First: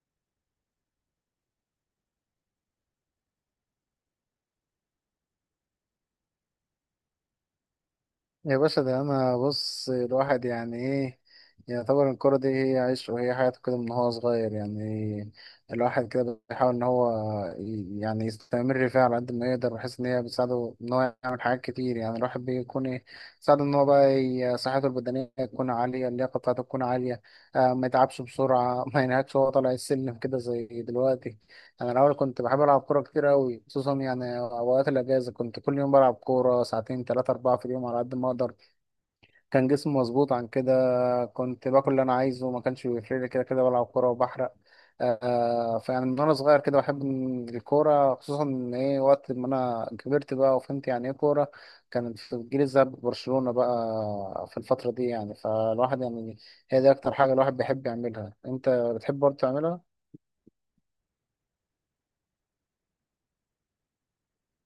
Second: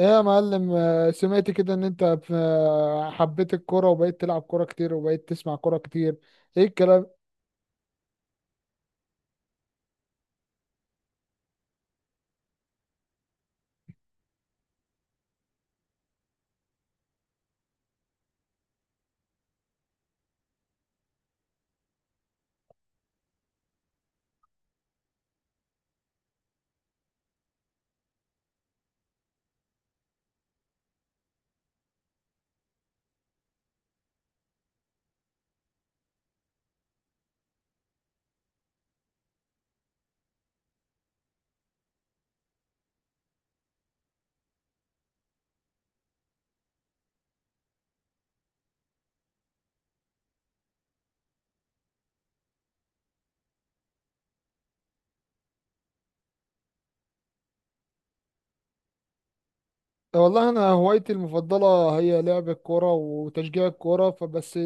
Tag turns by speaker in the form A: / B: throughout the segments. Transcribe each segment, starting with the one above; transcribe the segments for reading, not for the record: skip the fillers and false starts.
A: ايه يا معلم، سمعت كده ان انت حبيت الكوره وبقيت تلعب كوره كتير وبقيت تسمع كوره كتير. ايه الكلام؟
B: يا باشا ده انا بص الواحد يعني ايه يعتبر الكرة دي هي عيشه وهي حياته كده من هو صغير يعني. الواحد كده بيحاول ان هو يعني يستمر فيها على قد ما يقدر بحيث ان هي بتساعده ان هو يعمل حاجات كتير. يعني الواحد بيكون ايه ساعده ان هو بقى صحته البدنية تكون عالية، اللياقة بتاعته تكون عالية. ما يتعبش بسرعة ما ينهكش وهو طالع السلم كده زي دلوقتي. انا الاول كنت بحب العب كورة كتير قوي، خصوصا يعني اوقات الاجازة كنت كل يوم بلعب كورة ساعتين ثلاثة اربعة في اليوم على قد ما اقدر. كان جسمي مظبوط عن كده، كنت باكل اللي انا عايزه ما كانش بيفرق لي كده كده بلعب كوره وبحرق. آه فيعني من وانا صغير كده بحب إن الكوره، خصوصا ان ايه وقت ما انا كبرت بقى وفهمت يعني ايه كوره، كانت في الجيل الذهبي برشلونه بقى في الفتره دي. يعني فالواحد يعني هي دي اكتر حاجه الواحد بيحب يعملها، انت بتحب برضه تعملها.
A: والله انا هوايتي المفضله هي لعب الكوره وتشجيع الكوره فبس.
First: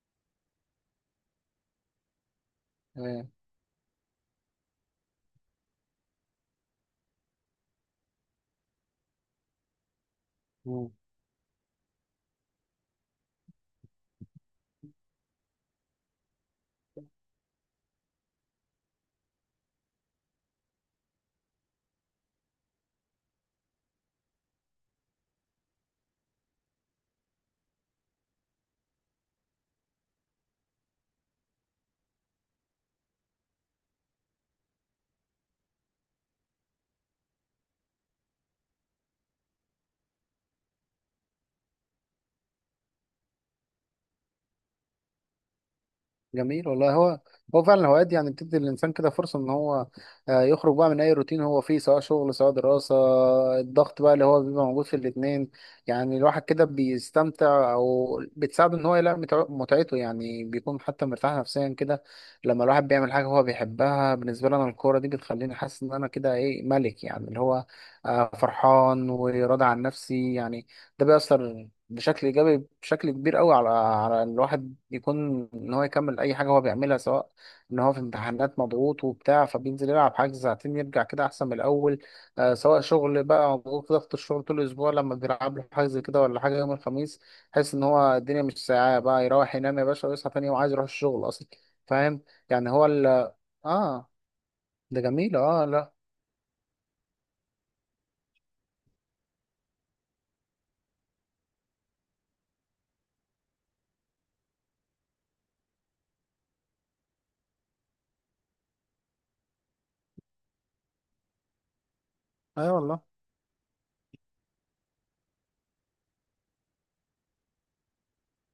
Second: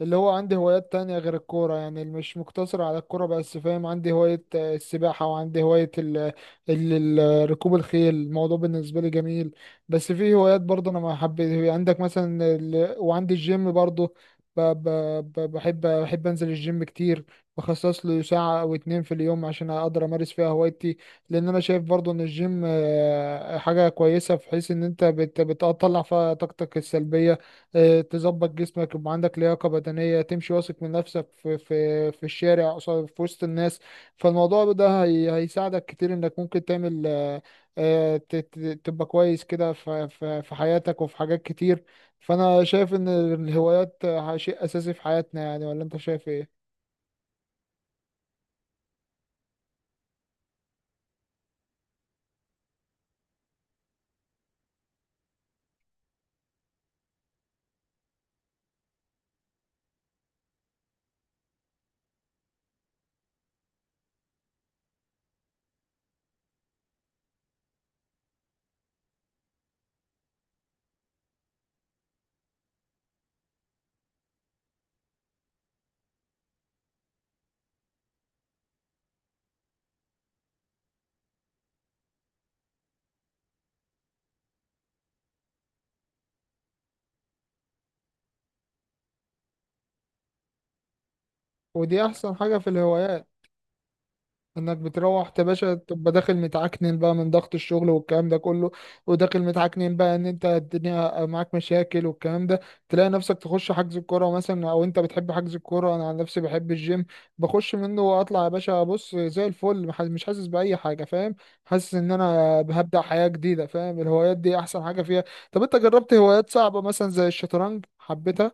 A: اللي هو عندي هوايات تانية غير الكوره، يعني مش مقتصر على الكوره بس، فاهم؟ عندي هوايه السباحه، وعندي هوايه ال- ركوب الخيل. الموضوع بالنسبه لي جميل. بس في هوايات برضه
B: إيه.
A: انا ما حبيت، عندك مثلا وعندي الجيم برضه. ب... ب... بحب انزل الجيم كتير، بخصص له ساعه او اتنين في اليوم عشان اقدر امارس فيها هوايتي. لان انا شايف برضو ان الجيم حاجه كويسه، في حيث ان انت بتطلع فيها طاقتك السلبيه، تظبط جسمك، يبقى عندك لياقه بدنيه تمشي واثق من نفسك في الشارع في وسط الناس. فالموضوع ده هي هيساعدك كتير انك ممكن تعمل تبقى كويس كده في حياتك وفي حاجات كتير. فانا شايف ان الهوايات شيء اساسي في حياتنا يعني. ولا انت شايف ايه؟
B: جميل والله. هو هو فعلا الهوايات دي يعني بتدي الإنسان كده فرصة إن هو يخرج بقى من أي روتين هو فيه، سواء شغل سواء دراسة، الضغط بقى اللي هو بيبقى موجود في الاتنين. يعني الواحد كده بيستمتع أو بتساعده إن هو يلاقي متعته، يعني بيكون حتى مرتاح نفسيا كده لما الواحد بيعمل حاجة هو بيحبها. بالنسبة لي أنا الكورة دي بتخليني حاسس إن أنا كده إيه ملك، يعني اللي هو فرحان وراضي عن نفسي يعني. ده بيأثر بشكل ايجابي بشكل كبير قوي على على الواحد، يكون ان هو يكمل اي حاجه هو بيعملها. سواء ان هو في امتحانات مضغوط وبتاع فبينزل يلعب حاجه ساعتين يرجع كده احسن من الاول. آه سواء شغل بقى مضغوط، ضغط الشغل طول الاسبوع لما بيلعب له حاجه زي كده ولا حاجه يوم الخميس، حس ان هو الدنيا مش ساعه بقى، يروح ينام يا باشا ويصحى تاني يوم عايز يروح الشغل اصلا.
A: ودي
B: فاهم؟
A: احسن حاجه في
B: يعني هو
A: الهوايات،
B: ال اه.
A: انك
B: ده
A: بتروح
B: جميل
A: يا
B: اه.
A: باشا
B: لا.
A: تبقى داخل متعكنن بقى من ضغط الشغل والكلام ده كله، وداخل متعكنن بقى ان انت الدنيا معاك مشاكل والكلام ده. تلاقي نفسك تخش حجز الكوره مثلا، او انت بتحب حجز الكوره، انا عن نفسي بحب الجيم. بخش منه واطلع يا باشا بص زي الفل، مش حاسس باي حاجه، فاهم؟ حاسس ان انا
B: اي أيوة
A: هبدأ
B: والله.
A: حياه جديده، فاهم؟ الهوايات دي احسن حاجه فيها. طب انت جربت هوايات صعبه مثلا زي الشطرنج، حبيتها؟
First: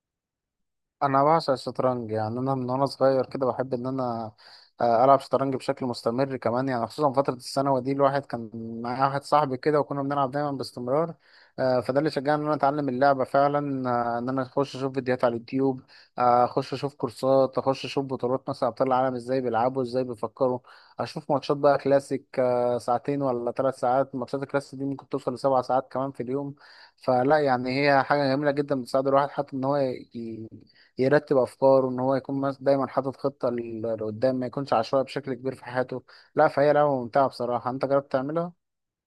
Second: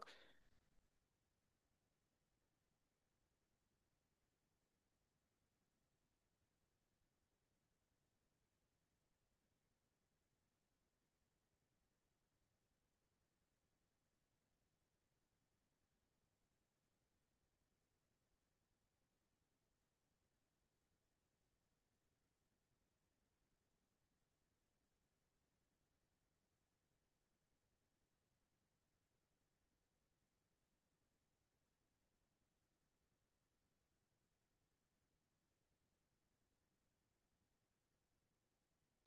B: انا بعشق الشطرنج، يعني انا من وانا صغير كده بحب ان انا العب شطرنج بشكل مستمر كمان. يعني خصوصا فتره الثانوي دي الواحد كان معايا واحد صاحبي كده وكنا بنلعب دايما باستمرار. فده اللي شجعني ان انا اتعلم اللعبه فعلا، ان انا اخش اشوف فيديوهات على اليوتيوب، اخش اشوف كورسات، اخش اشوف بطولات مثلا ابطال العالم ازاي بيلعبوا ازاي بيفكروا، اشوف ماتشات بقى كلاسيك، ساعتين ولا ثلاث ساعات، ماتشات الكلاسيك دي ممكن توصل لسبع ساعات كمان في اليوم. فلا يعني هي حاجة جميلة جدا، بتساعد الواحد حتى إن هو ي- يرتب افكاره، ان هو يكون دايما حاطط خطه لقدام، ما يكونش عشوائي بشكل كبير في حياته. لا فهي لعبه ممتعه بصراحه، انت جربت تعملها؟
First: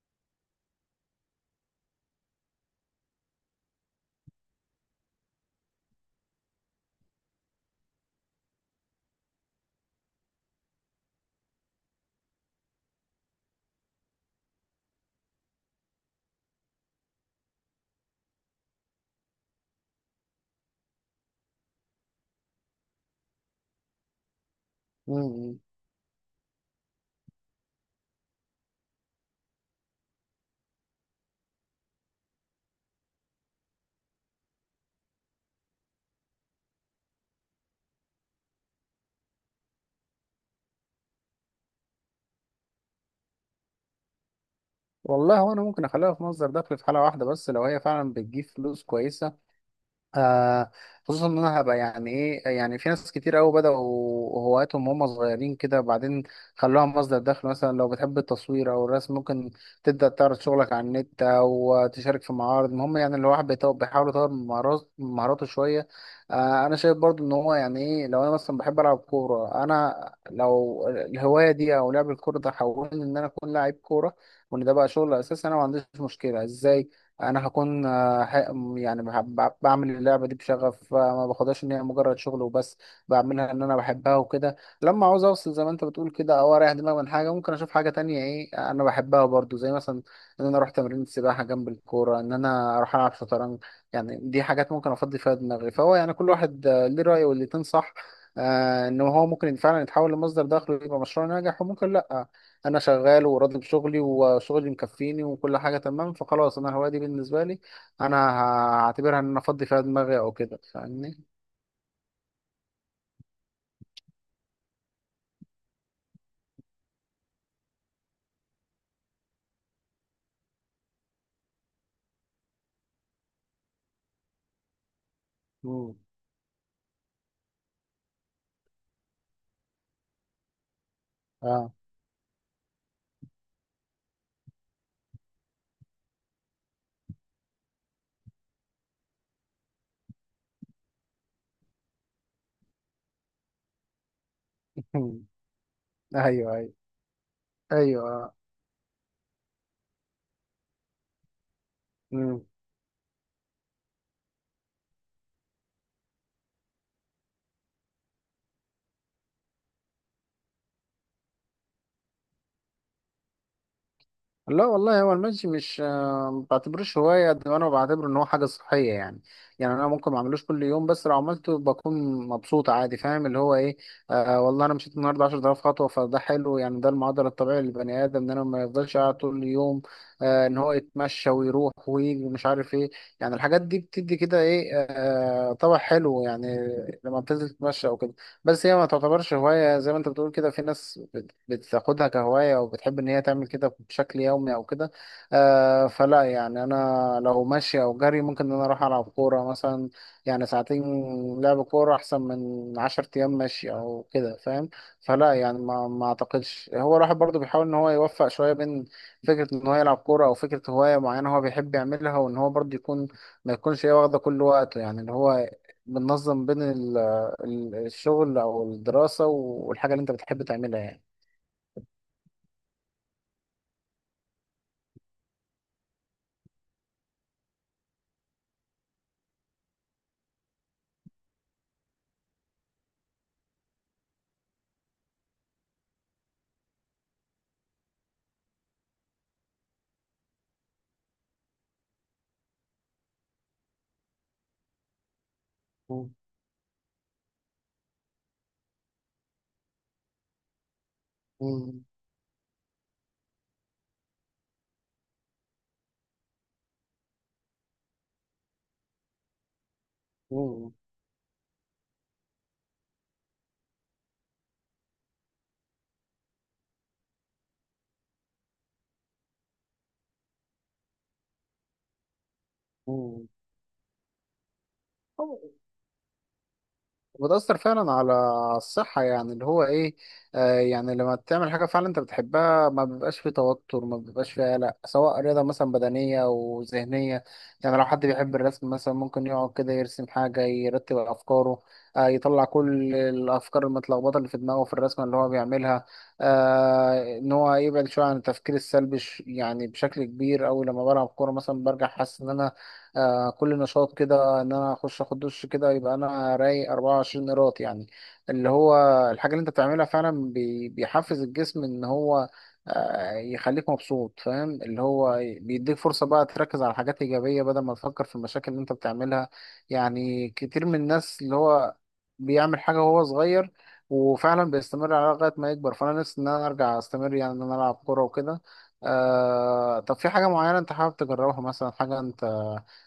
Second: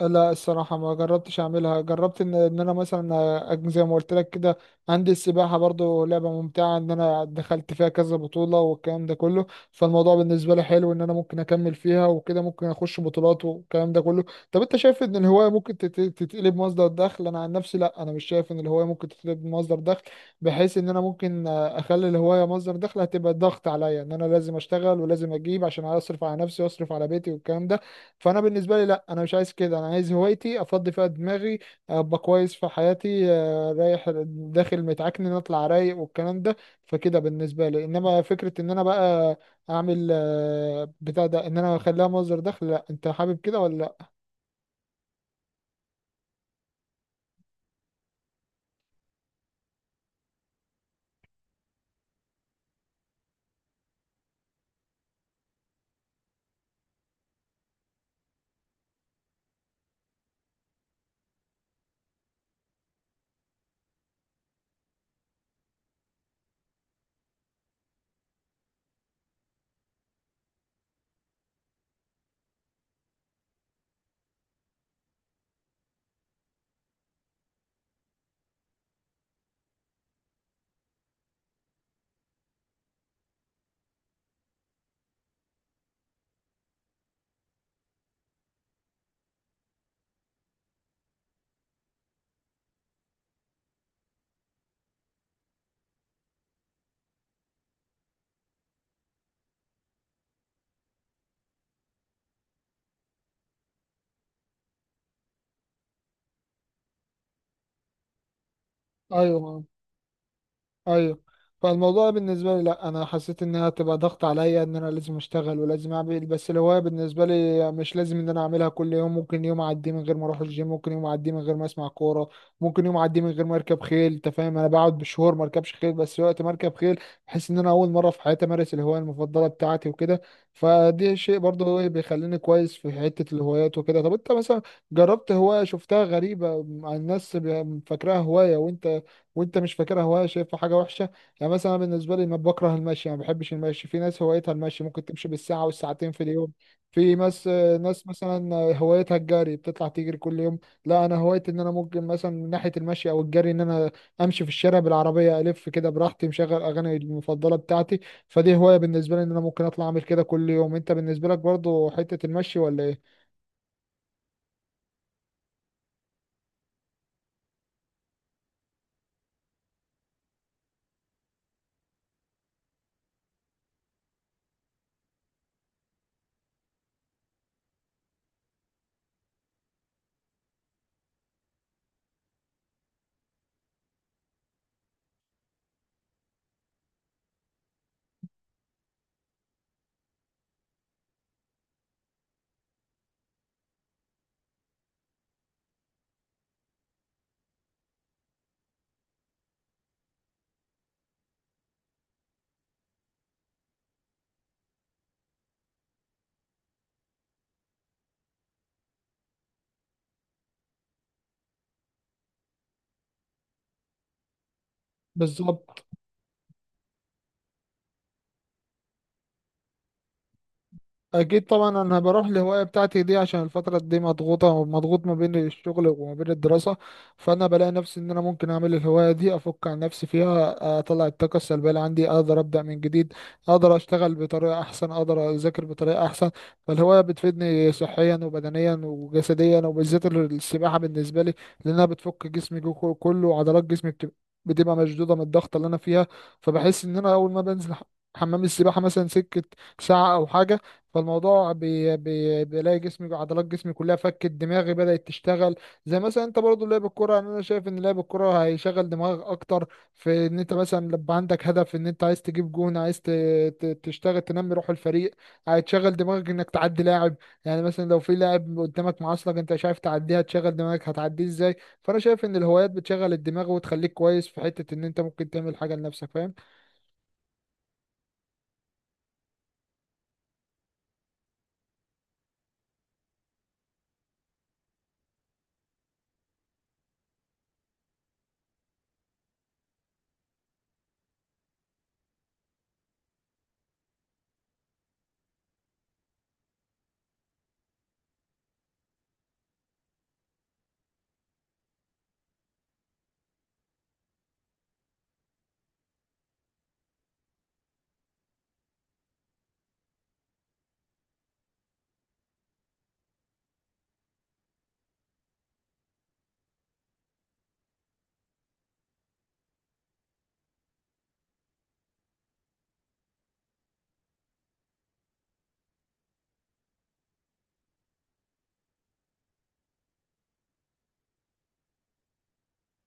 A: لا الصراحة ما جربتش أعملها. جربت إن أنا مثلا زي ما قلت لك كده، عندي السباحة برضو، لعبة ممتعة. إن أنا دخلت فيها كذا بطولة والكلام ده كله. فالموضوع بالنسبة لي حلو، إن أنا ممكن أكمل فيها وكده، ممكن أخش بطولات والكلام ده كله. طب أنت شايف إن الهواية ممكن تتقلب مصدر دخل؟ أنا عن نفسي لا، أنا مش شايف إن الهواية ممكن تتقلب مصدر دخل، بحيث إن أنا ممكن أخلي الهواية مصدر دخل، هتبقى ضغط عليا إن أنا لازم أشتغل ولازم
B: امم.
A: أجيب عشان أصرف على نفسي وأصرف على بيتي والكلام ده. فانا بالنسبه لي لا، انا مش عايز كده، انا عايز هوايتي افضي فيها دماغي، ابقى كويس في حياتي، رايح داخل متعكن اطلع رايق والكلام ده. فكده بالنسبه لي، انما فكره ان انا بقى اعمل بتاع ده، ان انا اخليها مصدر دخل، لا. انت حابب كده ولا لا؟
B: والله هو انا ممكن اخليها في مصدر دخل في حاله واحده بس، لو هي فعلا بتجيب فلوس كويسه. آه خصوصا ان انا هبقى يعني ايه، يعني في ناس كتير قوي بدأوا هواياتهم وهم صغيرين كده بعدين خلوها مصدر دخل. مثلا لو بتحب التصوير او الرسم ممكن تبدأ تعرض شغلك على النت او تشارك في معارض، المهم يعني الواحد بيحاول يطور من من مهاراته شوية. آه انا شايف برضو ان هو يعني ايه، لو انا مثلا بحب العب كورة، انا لو الهواية دي او لعب الكورة ده حولني ان انا اكون لاعب كورة، وان ده بقى شغل اساسي، انا ما عنديش مشكلة. ازاي؟ انا هكون يعني بعمل اللعبه دي بشغف، ما باخدهاش ان هي مجرد شغل وبس، بعملها ان انا بحبها وكده. لما عاوز اوصل زي ما انت بتقول كده او اريح دماغي من حاجه ممكن اشوف حاجه تانية ايه انا بحبها برضو، زي مثلا ان انا اروح تمرين السباحه جنب الكوره، ان انا اروح العب شطرنج. يعني دي حاجات ممكن افضي فيها دماغي. فهو يعني كل واحد ليه راي والاتنين صح، ان هو ممكن فعلا يتحول لمصدر دخل ويبقى مشروع ناجح، وممكن لا، انا شغال وراضي بشغلي وشغلي مكفيني وكل حاجه تمام فخلاص انا الهوايه دي بالنسبه لي انا هعتبرها ان انا
A: ايوه،
B: افضي فيها دماغي او كده.
A: ايوه.
B: فاهمني؟
A: فالموضوع بالنسبه لي لا، انا حسيت انها تبقى ضغط عليا ان انا لازم اشتغل ولازم اعمل، بس الهوايه بالنسبه لي مش لازم ان انا اعملها كل يوم. ممكن يوم اعدي من غير ما اروح الجيم، ممكن يوم اعدي من غير ما اسمع كوره، ممكن يوم اعدي من غير ما اركب خيل. انت فاهم، انا بقعد بشهور ما اركبش خيل،
B: مم.
A: بس وقت ما اركب خيل بحس ان انا اول مره في حياتي امارس الهوايه المفضله بتاعتي وكده. فدي شيء برضه
B: اه.
A: هو اللي بيخليني كويس في حته الهوايات وكده. طب انت مثلا جربت هوايه شفتها غريبه مع الناس، فاكراها هوايه وانت مش فاكرها هوايه، شايفها حاجه وحشه؟ يعني مثلا أنا بالنسبه لي ما بكره المشي، ما بحبش المشي. في ناس هوايتها المشي، ممكن تمشي بالساعه والساعتين في اليوم.
B: ايوه ايوه.
A: في ناس
B: ايوه آه.
A: مثلا هوايتها الجري، بتطلع تجري كل يوم. لا انا هوايتي ان انا ممكن مثلا
B: مم.
A: من ناحيه المشي او الجري، ان انا امشي في الشارع بالعربيه الف كده براحتي مشغل اغاني المفضله بتاعتي. فدي هوايه بالنسبه لي، ان انا ممكن اطلع اعمل كده كل يوم. انت بالنسبه لك برضو حته المشي ولا ايه؟
B: لا والله هو المشي مش ما بعتبروش هواية قد ما انا بعتبره ان هو حاجة صحية يعني. يعني انا ممكن ما اعملوش كل يوم، بس لو عملته بكون مبسوط عادي. فاهم اللي هو ايه؟ آه والله انا مشيت النهارده 10,000 خطوة، فده حلو، يعني ده المعدل الطبيعي للبني ادم ان انا ما يفضلش قاعد طول اليوم، آه ان هو يتمشى ويروح ويجي ومش عارف ايه. يعني الحاجات دي بتدي كده ايه آه طبع حلو يعني لما بتنزل تتمشى او كده. بس هي ما تعتبرش هواية، زي ما انت بتقول كده في ناس بتاخدها كهواية أو بتحب إن هي تعمل كده بشكل يومي أو كده. آه فلا يعني أنا لو ماشي أو جري ممكن إن أنا أروح ألعب كورة مثلا يعني ساعتين لعب كورة أحسن من عشر أيام ماشي أو كده. فاهم؟ فلا يعني ما أعتقدش، هو الواحد برضه بيحاول إن هو يوفق شوية بين فكرة إن هو يلعب كورة أو فكرة هواية معينة هو بيحب يعملها، وإن هو برضه يكون ما يكونش هي واخدة كل وقته، يعني اللي هو
A: بالظبط.
B: بننظم بين الشغل او الدراسة والحاجة اللي انت بتحب تعملها يعني.
A: اكيد طبعا، انا بروح الهوايه بتاعتي دي عشان الفتره دي مضغوطه، ومضغوط ما بين الشغل وما بين الدراسه. فانا بلاقي نفسي ان انا ممكن اعمل الهوايه دي، افك عن نفسي فيها، اطلع الطاقه السلبيه اللي عندي، اقدر ابدا من جديد، اقدر اشتغل بطريقه احسن، اقدر اذاكر بطريقه احسن. فالهوايه بتفيدني صحيا وبدنيا وجسديا، وبالذات السباحه بالنسبه لي لانها بتفك جسمي كله، وعضلات جسمي بتبقى مشدوده من الضغط اللي انا فيها.
B: مم.
A: فبحس ان انا اول ما بنزل حمام السباحه مثلا سكه ساعه او حاجه، فالموضوع
B: مم.
A: بي بي بلاقي جسمي، عضلات جسمي كلها فكت، دماغي بدأت تشتغل. زي مثلا انت برضو لعب الكرة، يعني انا شايف ان لعب الكرة هيشغل دماغك اكتر، في ان انت
B: مم.
A: مثلا لما عندك هدف ان انت عايز تجيب جون، عايز تشتغل، تنمي روح الفريق. هتشغل دماغك انك تعدي لاعب، يعني مثلا لو في لاعب قدامك معاصلك انت مش عارف تعديها، تشغل دماغك هتعديه ازاي. فانا شايف ان الهوايات بتشغل
B: مم.
A: الدماغ وتخليك كويس في حتة ان انت ممكن
B: هو-
A: تعمل حاجة لنفسك، فاهم؟
B: وتأثر فعلا على الصحة، يعني اللي هو إيه آه، يعني لما تعمل حاجة فعلا أنت بتحبها ما بيبقاش فيه توتر ما بيبقاش فيه قلق، سواء رياضة مثلا بدنية أو ذهنية. يعني لو حد بيحب الرسم مثلا ممكن يقعد كده يرسم حاجة يرتب أفكاره، آه يطلع كل الأفكار المتلخبطة اللي في دماغه في الرسمة اللي هو بيعملها، آه إن هو يبعد شوية عن التفكير السلبي. يعني بشكل كبير أوي لما بلعب كورة مثلا برجع حاسس إن أنا كل نشاط، كده ان انا اخش اخد دش كده يبقى انا رايق 24 قيراط يعني. اللي هو الحاجه اللي انت بتعملها فعلا بيحفز الجسم ان هو يخليك مبسوط. فاهم اللي هو بيديك فرصه بقى تركز على حاجات ايجابيه بدل ما تفكر في المشاكل اللي انت بتعملها. يعني كتير من الناس اللي هو بيعمل حاجه وهو صغير وفعلا بيستمر عليها لغايه ما يكبر، فانا نفسي ان انا ارجع استمر يعني ان انا العب كوره وكده. آه طب في حاجه معينه انت حابب تجربها، مثلا حاجه انت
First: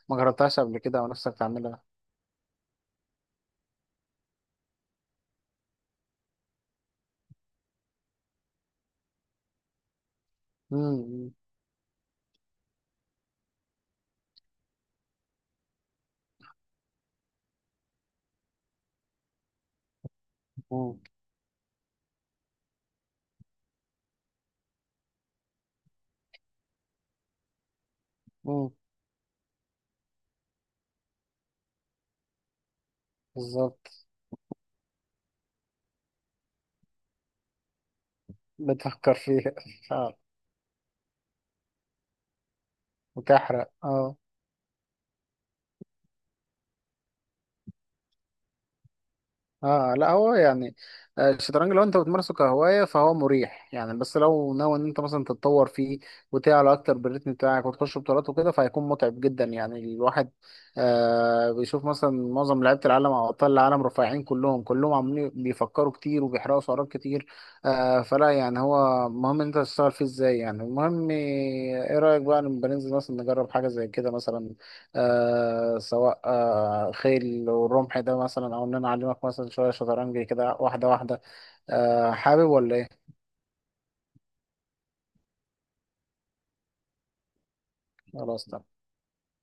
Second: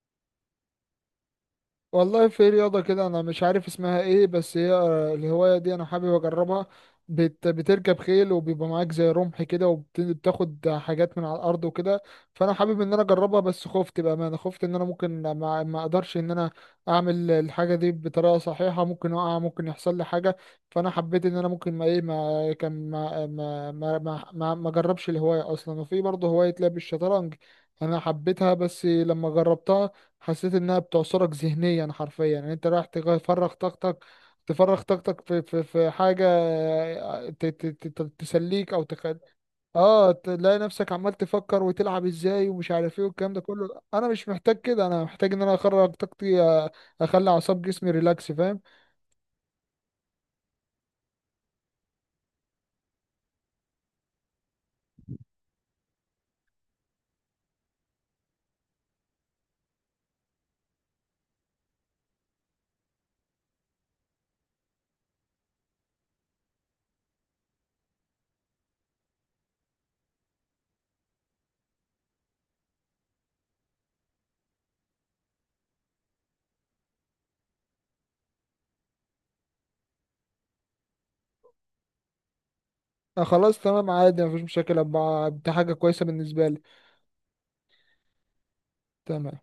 B: ما جربتهاش قبل كده ونفسك تعملها؟
A: والله، في رياضة كده أنا مش عارف اسمها إيه، بس هي الهواية دي أنا حابب أجربها. بتركب خيل وبيبقى معاك زي رمح كده وبتاخد حاجات من
B: امم.
A: على الأرض وكده. فأنا حابب إن أنا أجربها، بس خفت بأمانة. خفت إن أنا ممكن ما أقدرش إن أنا أعمل الحاجة دي بطريقة صحيحة، ممكن أقع، ممكن يحصل لي حاجة. فأنا حبيت إن أنا ممكن ما إيه ما كان ما ما ما ما, ما أجربش الهواية أصلا. وفي برضه هواية لعب الشطرنج. أنا حبيتها،
B: امم.
A: بس لما جربتها حسيت انها بتعصرك ذهنيا حرفيا. يعني انت رايح تفرغ
B: بالظبط.
A: طاقتك، في حاجه، تسليك او
B: بتفكر فيها.
A: اه،
B: اه.
A: تلاقي نفسك عمال تفكر وتلعب ازاي ومش عارف ايه والكلام ده
B: وتحرق
A: كله. انا
B: اه.
A: مش محتاج كده، انا محتاج ان انا اخرج طاقتي، اخلي اعصاب جسمي ريلاكس، فاهم؟
B: اه لا هو يعني الشطرنج لو انت بتمارسه كهواية فهو مريح يعني، بس لو ناوي ان انت مثلا تتطور فيه وتعلى اكتر بالريتم بتاعك وتخش بطولات وكده فهيكون متعب جدا يعني. الواحد آه بيشوف مثلا معظم لعيبة العالم او ابطال العالم رفيعين كلهم، كلهم عاملين بيفكروا كتير وبيحرقوا سعرات كتير. آه فلا يعني هو مهم ان انت تشتغل فيه ازاي، يعني المهم ايه رأيك بقى لما بننزل مثلا نجرب حاجة زي كده مثلا، آه سواء آه خيل والرمح ده مثلا او ان انا اعلمك مثلا شويه شطرنج كده واحده واحده. آه حابب ولا ايه؟
A: آه، خلاص تمام عادي مفيش مشاكل. دي حاجه كويسه بالنسبه لي.
B: خلاص.
A: تمام.